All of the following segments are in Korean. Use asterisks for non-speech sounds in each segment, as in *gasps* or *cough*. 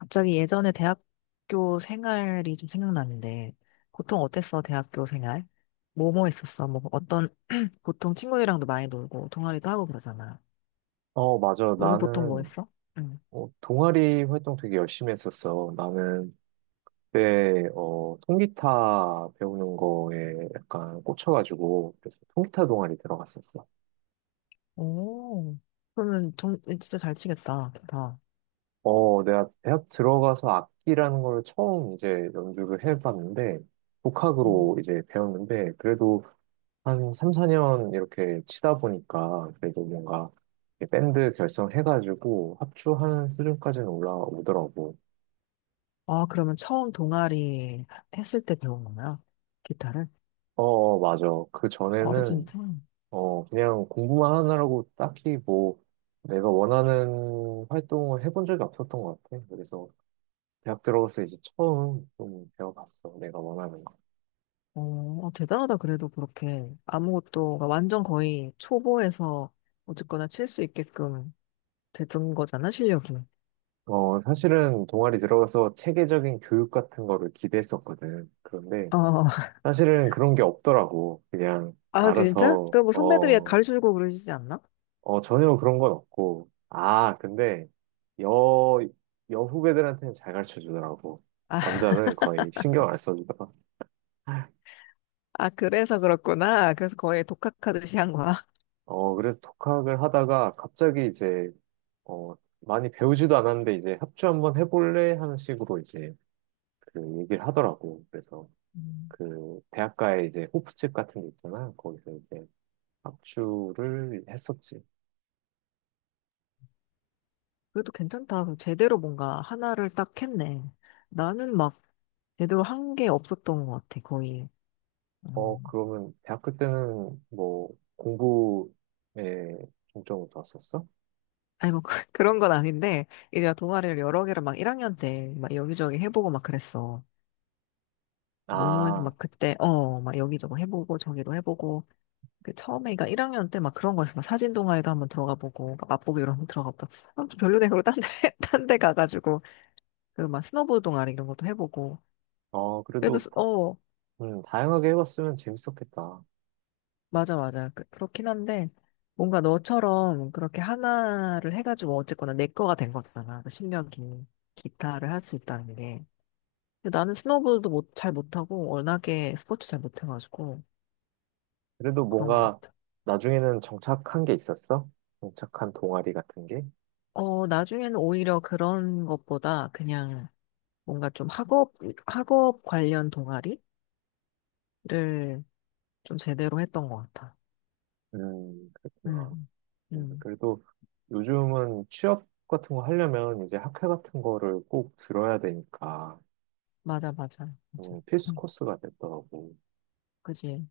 갑자기 예전에 대학교 생활이 좀 생각나는데, 보통 어땠어, 대학교 생활? 뭐 했었어? 뭐 어떤, *clears throat* 보통 친구들이랑도 많이 놀고, 동아리도 하고 그러잖아. 맞아. 너는 보통 뭐 나는, 했어? 응. 동아리 활동 되게 열심히 했었어. 나는 그때, 통기타 배우는 거에 약간 꽂혀가지고, 그래서 통기타 동아리 들어갔었어. 오, 그러면 진짜 잘 치겠다, 기타. 내가 대학 들어가서 악기라는 걸 처음 이제 연주를 해봤는데, 음. 독학으로 이제 배웠는데, 그래도 한 3, 4년 이렇게 치다 보니까, 그래도 뭔가, 이렇게 밴드 결성해가지고 합주하는 수준까지는 올라오더라고. 아, 그러면 처음 동아리 했을 때 배운 거야? 기타를? 맞아. 그 아, 전에는 진짜? 그냥 공부만 하느라고 딱히 뭐 내가 원하는 활동을 해본 적이 없었던 것 같아. 그래서 대학 들어가서 이제 처음 좀 배워봤어. 내가 원하는 거. 어, 아, 대단하다. 그래도 그렇게 아무것도, 완전 거의 초보에서 어쨌거나 칠 수 있게끔 되던 거잖아, 실력이. 사실은 동아리 들어가서 체계적인 교육 같은 거를 기대했었거든. 그런데 어, 사실은 그런 게 없더라고. 그냥 아, 진짜? 알아서, 그럼 뭐 선배들이 어, 가르쳐주고 그러시지 않나? 어, 전혀 그런 건 없고. 아, 근데 여, 여 후배들한테는 잘 가르쳐 주더라고. 아, 남자는 *laughs* 거의 신경 안 써주더라. 아, 그래서 그렇구나. 그래서 거의 독학하듯이 한 거야. 그래서 독학을 하다가 갑자기 이제, 어, 많이 배우지도 않았는데 이제 합주 한번 해볼래? 하는 식으로 이제 그 얘기를 하더라고. 그래서 음, 그 대학가에 이제 호프집 같은 게 있잖아. 거기서 이제 합주를 했었지. 그래도 괜찮다. 제대로 뭔가 하나를 딱 했네. 나는 막 제대로 한 게 없었던 것 같아, 거의. 음. 그러면 대학교 때는 뭐 공부에 중점을 뒀었어? 아니, 뭐, *laughs* 그런 건 아닌데, 이제 동아리를 여러 개를 막 1학년 때 막 여기저기 해보고 막 그랬어. 모모에서 아, 막 그때, 막 여기저기 해보고 저기도 해보고 그 처음에 그러니까 1학년 때 막 그런 거였어. 막 사진 동아리도 한번 들어가 보고 막 맛보기 이런 거 들어가 보다. 아, 좀 별로네. 그러고 딴 데, *laughs* 딴 데 가가지고 그 막 스노보드 동아리 이런 것도 해보고. 그래도 그래도 다양하게 해봤으면 재밌었겠다. 맞아, 맞아, 그렇긴 한데 뭔가 너처럼 그렇게 하나를 해가지고 어쨌거나 내 거가 된 거잖아. 그1이년긴 기타를 할 수 있다는 게. 근데 나는 스노보드도 못, 잘 못하고 워낙에 스포츠 잘 못해가지고 그래도 그런 것 뭔가 같아. 나중에는 정착한 게 있었어? 정착한 동아리 같은 게? 어, 나중에는 오히려 그런 것보다 그냥 뭔가 좀 학업 관련 동아리를 좀 제대로 했던 것 같아. 그랬구나. 음, 음, 그래도 요즘은 취업 같은 거 하려면 이제 학회 같은 거를 꼭 들어야 되니까, 맞아, 맞아, 맞아. 필수 음, 코스가 됐더라고. 그지.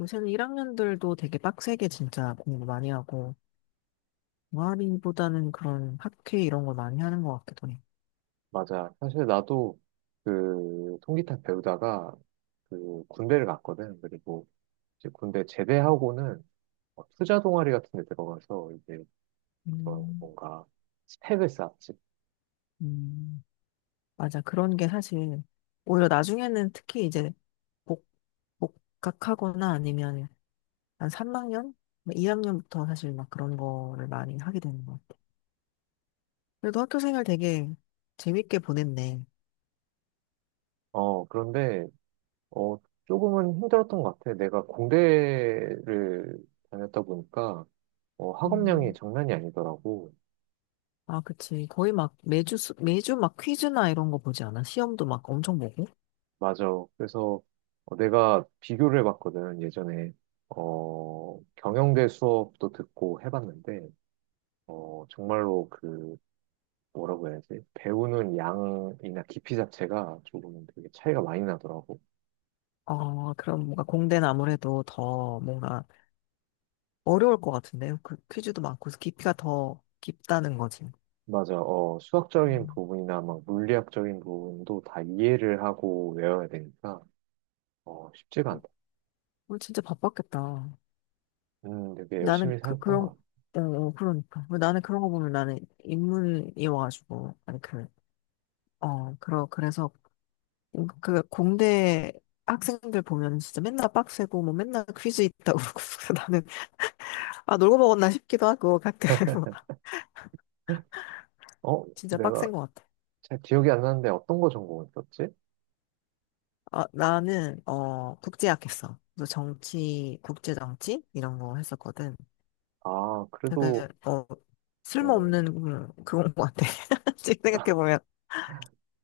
요새는 1학년들도 되게 빡세게 진짜 공부 많이 하고, 동아리보다는 그런 학회 이런 걸 많이 하는 것 같기도 해. 맞아. 사실 나도 그 통기타 배우다가 그 군대를 갔거든. 그리고 이제 군대 제대하고는 투자 동아리 같은 데 들어가서 이제 그런 음, 뭔가 스펙을 쌓지. 음, 맞아. 그런 게 사실, 오히려 나중에는 특히 이제 복, 복학하거나 아니면 한 3학년? 2학년부터 사실 막 그런 거를 많이 하게 되는 거 그래도 학교 생활 되게 재밌게 보냈네. 그런데 어, 조금은 힘들었던 것 같아. 내가 공대를 다녔다 보니까 학업량이 음, 장난이 아니더라고. 아, 그치. 거의 막 매주, 매주 막 퀴즈나 이런 거 보지 않아? 시험도 막 엄청 보고. 맞아. 그래서 내가 비교를 해봤거든, 예전에. 경영대 수업도 듣고 해봤는데, 정말로 뭐라고 해야지? 배우는 양이나 깊이 자체가 조금 되게 차이가 많이 나더라고. 어, 그럼 뭔가 공대는 아무래도 더 뭔가 어려울 것 같은데요. 그 퀴즈도 많고 깊이가 더 깊다는 거지. 맞아. 수학적인 음. 부분이나 막 물리학적인 부분도 다 이해를 하고 외워야 되니까, 쉽지가 않다. 우리 진짜 바빴겠다. 되게 나는 열심히 그, 살았던 것 그런, 같아. 어, 어, 그러니까. 나는 그런 거 보면 나는 인문이어가지고, 아니, 그래서 그 공대 학생들 보면 진짜 맨날 빡세고 뭐 맨날 퀴즈 있다고 *laughs* 그러고 래서 나는 아 놀고 먹었나 싶기도 하고 가끔 *laughs* 진짜 빡센 내가 것 같아. 잘 기억이 안 나는데 어떤 거 전공했었지? 아, 나는 국제학 했어. 그래서 정치 국제 정치 이런 거 했었거든. 아, 되게 그래도, 어, 쓸모없는 그런 것 같아. *laughs* 지금 생각해 *laughs* 보면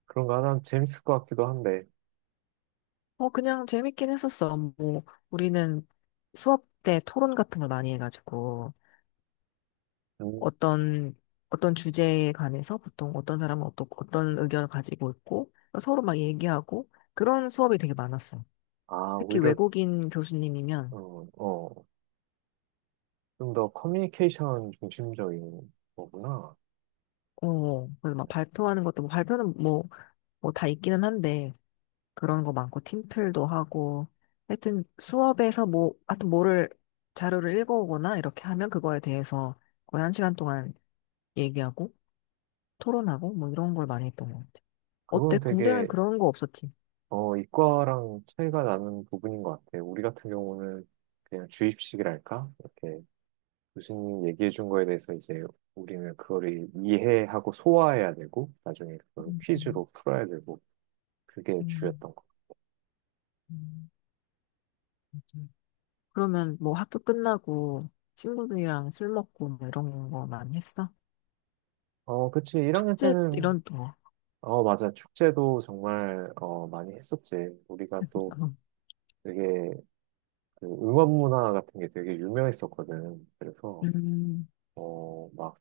그런 거 하면 재밌을 것 같기도 한데, 그냥 재밌긴 했었어. 뭐 우리는 수업 때 토론 같은 걸 많이 해가지고 음, 어떤 어떤 주제에 관해서 보통 어떤 사람은 어떤 의견을 가지고 있고 서로 막 얘기하고 그런 수업이 되게 많았어요. 아, 특히 오히려, 외국인 교수님이면 어, 어, 좀 더 커뮤니케이션 중심적인 거구나. 그래서 막 발표하는 것도 뭐 발표는 뭐 다 있기는 한데 그런 거 많고 팀플도 하고 하여튼 수업에서 뭐 하여튼 뭐를 자료를 읽어오거나 이렇게 하면 그거에 대해서 거의 한 시간 동안 얘기하고 토론하고 뭐 이런 걸 많이 했던 것 같아요. 어때? 그건 공대는 되게, 그런 거 없었지? 이과랑 차이가 나는 부분인 것 같아. 우리 같은 경우는 그냥 주입식이랄까? 이렇게 교수님 얘기해 준 거에 대해서 이제 우리는 그거를 이해하고 소화해야 되고, 나중에 그걸 음, 음. 퀴즈로 풀어야 되고, 그게 음. 주였던 거. 음, 음. 그러면 뭐 학교 끝나고 친구들이랑 술 먹고 뭐 이런 거 많이 했어? 그치. 1학년 축제 때는 이런 거. 맞아. 축제도 정말, 많이 했었지. 우리가 또 되게, 그 응원 문화 같은 게 되게 유명했었거든. 그래서, 음, 막,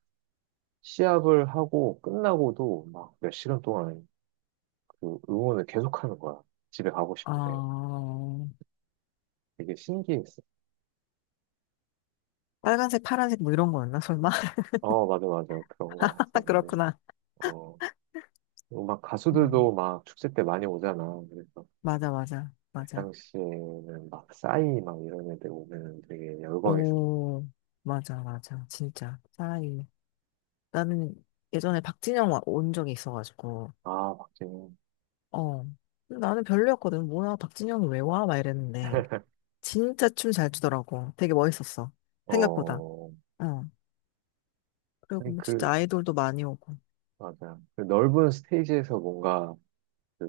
시합을 하고 끝나고도 막 몇 시간 동안 그 응원을 계속 하는 거야. 집에 가고 싶은데. 어, 되게 신기했어. 빨간색, 파란색 뭐 이런 거였나? 설마? 맞아, 맞아. 그런 거 *laughs* 했었는데, 그렇구나. 어, 그리고 막 음, 가수들도 막 축제 때 많이 오잖아. 그래서 맞아, 맞아, 그 맞아. 당시에는 막 싸이 막 이런 애들 오면 되게 열광했어. 오, 맞아, 맞아. 진짜. 차라리. 나는 예전에 박진영 온 적이 있어가지고, 아, 박진영. 어. 근데 나는 별로였거든. 뭐야, 박진영이 왜 와? 막 이랬는데. 진짜 춤 잘 추더라고. 되게 멋있었어. 생각보다. 어, 어. 그리고 아니, 뭐 진짜 아이돌도 많이 오고. 맞아. 그 넓은 스테이지에서 뭔가, 그,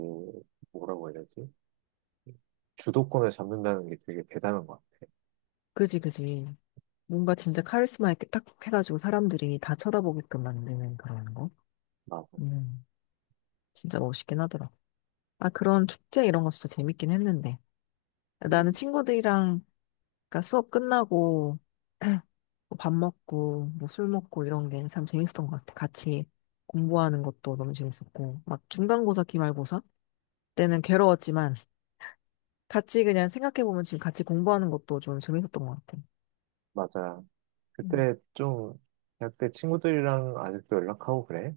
뭐라고 해야 되지? 주도권을 잡는다는 게 되게 대단한 것 같아. 그지, 그지. 뭔가 진짜 카리스마 있게 딱 해가지고 사람들이 다 쳐다보게끔 만드는 그런 거. 맞아. 음, 진짜 멋있긴 하더라. 아, 그런 축제 이런 거 진짜 재밌긴 했는데. 나는 음, 친구들이랑, 그러니까 수업 끝나고, *clears throat* 뭐밥 먹고, 뭐 술 먹고 이런 게 참 재밌었던 것 같아. 같이 공부하는 것도 너무 재밌었고. 막 중간고사, 기말고사 때는 괴로웠지만, 같이 그냥 생각해보면 지금 같이 공부하는 것도 좀 재밌었던 것 같아. 맞아. 음. 그때 좀, 대학 때 친구들이랑 아직도 연락하고 그래?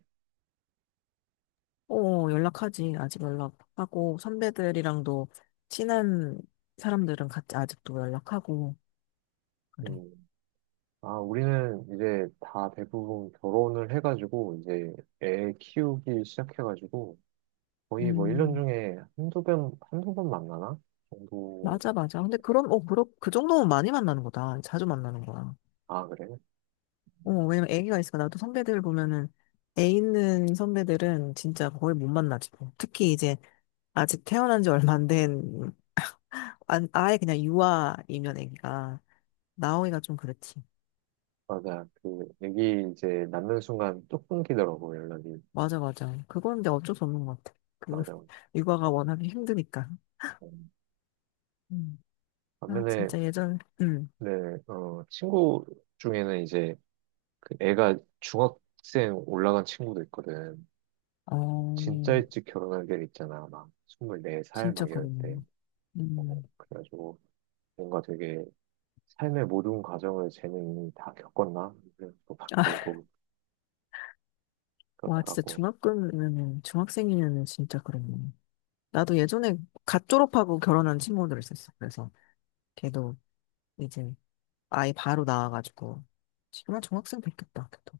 어, 연락하지. 아직 연락하고, 선배들이랑도 친한 사람들은 같이 아직도 연락하고, 그래. 음. 아, 우리는 이제 다 대부분 결혼을 해가지고, 이제 애 키우기 시작해가지고, 거의 뭐 1년 음, 중에 한두 번, 한두 번 만나나? 정도. 맞아, 맞아. 근데 그럼, 그 정도면 많이 만나는 거다. 자주 만나는 거야. 아, 그래? 어, 왜냐면 애기가 있으니까 나도 선배들 보면은 애 있는 선배들은 진짜 거의 못 만나지. 뭐. 특히 이제 아직 태어난 지 얼마 안 된, 아예 그냥 유아이면 애기가 나오기가 좀 그렇지. 맞아. 애기 이제 낳는 순간 뚝 끊기더라고, 연락이. 맞아, 맞아. 그건 이제 어쩔 수 없는 것 같아. 맞아요. *laughs* 육아가 워낙에 힘드니까. 음, 음. 아, 반면에, 진짜 예전, 네, 친구 중에는 이제 그 애가 중학생 올라간 친구도 있거든. 진짜 어, 일찍 결혼할 때 있잖아. 막 24살 진짜 막 이럴 그러네. 때. 어, 음. 그래가지고 뭔가 되게 삶의 모든 과정을 쟤는 다 겪었나? 그래서 막 아, *laughs* 들고 와, 진짜 그렇더라고. 중학교면은, 중학생이면은 진짜 그러네. 나도 예전에 갓 졸업하고 결혼한 친구들 있었어. 그래서 걔도 이제 아이 바로 나와가지고. 지금은 중학생 됐겠다, 걔도.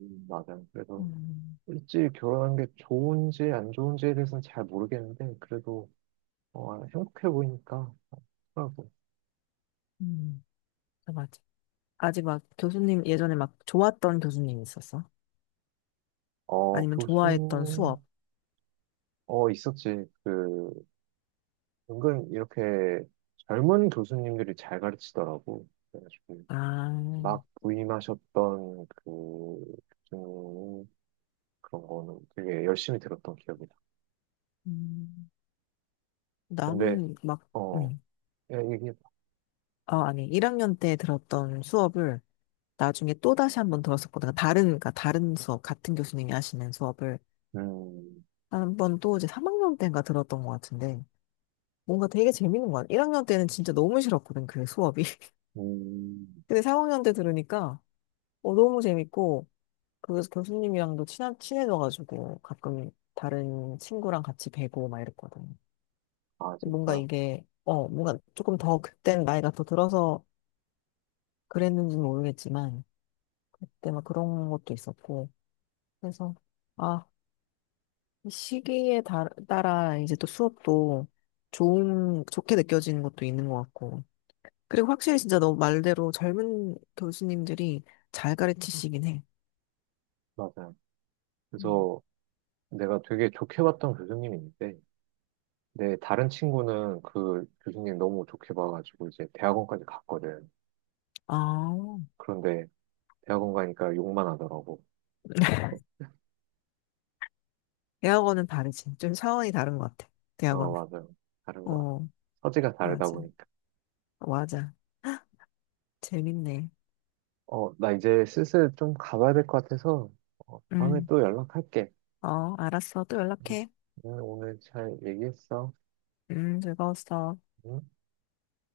맞아요. 그래서 음, 일찍 결혼한 게 좋은지 안 좋은지에 대해서는 잘 모르겠는데, 그래도 행복해 보이니까. 하고. 음, 아, 맞아. 아직 막 교수님, 예전에 막 좋았던 교수님 있었어? 어, 아니면 교 좋아했던 수 수업? 있었지. 은근 이렇게 젊은 교수님들이 잘 가르치더라고. 그래가지고, 아, 막 부임하셨던 그, 교수님 그런 거는 되게 열심히 들었던 기억이다. 음, 근데, 나는 막, 어, 응. 야, 얘기해봐. 어, 아니, 1학년 때 들었던 수업을 나중에 또 다시 한번 들었었거든요. 다른, 그러니까 다른 수업, 같은 교수님이 하시는 수업을 음, 한번 또 이제 3학년 때인가 들었던 것 같은데 뭔가 되게 재밌는 것 같아요. 1학년 때는 진짜 너무 싫었거든, 그 수업이. *laughs* 음, 근데 3학년 때 들으니까 너무 재밌고 그 교수님이랑도 친해져가지고 가끔 다른 친구랑 같이 뵈고 막 이랬거든요. 아, 뭔가 진짜? 이게, 뭔가 조금 더 그땐 나이가 더 들어서 그랬는지는 모르겠지만 그때 막 그런 것도 있었고 그래서, 아, 이 시기에 따라 이제 또 수업도 좋게 느껴지는 것도 있는 것 같고. 그리고 확실히 진짜 너 말대로 젊은 교수님들이 잘 가르치시긴 해. 맞아. 음. 그래서 내가 되게 좋게 봤던 교수님이 있는데, 내 다른 친구는 그 교수님 너무 좋게 봐가지고 이제 대학원까지 갔거든. 아, 그런데 대학원 가니까 욕만 하더라고. 대학원은 다르지. 좀 차원이 다른 것 같아. 대학원. 맞아요. 다른 것 같아요. 어, 서지가 다르다 맞아. 보니까. 맞아. *gasps* 재밌네. 나 이제 슬슬 좀 가봐야 될 것 같아서, 다음에 음, 또 연락할게. 어, 알았어. 또 응, 연락해. 응, 오늘 잘 얘기했어. 즐거웠어. 응?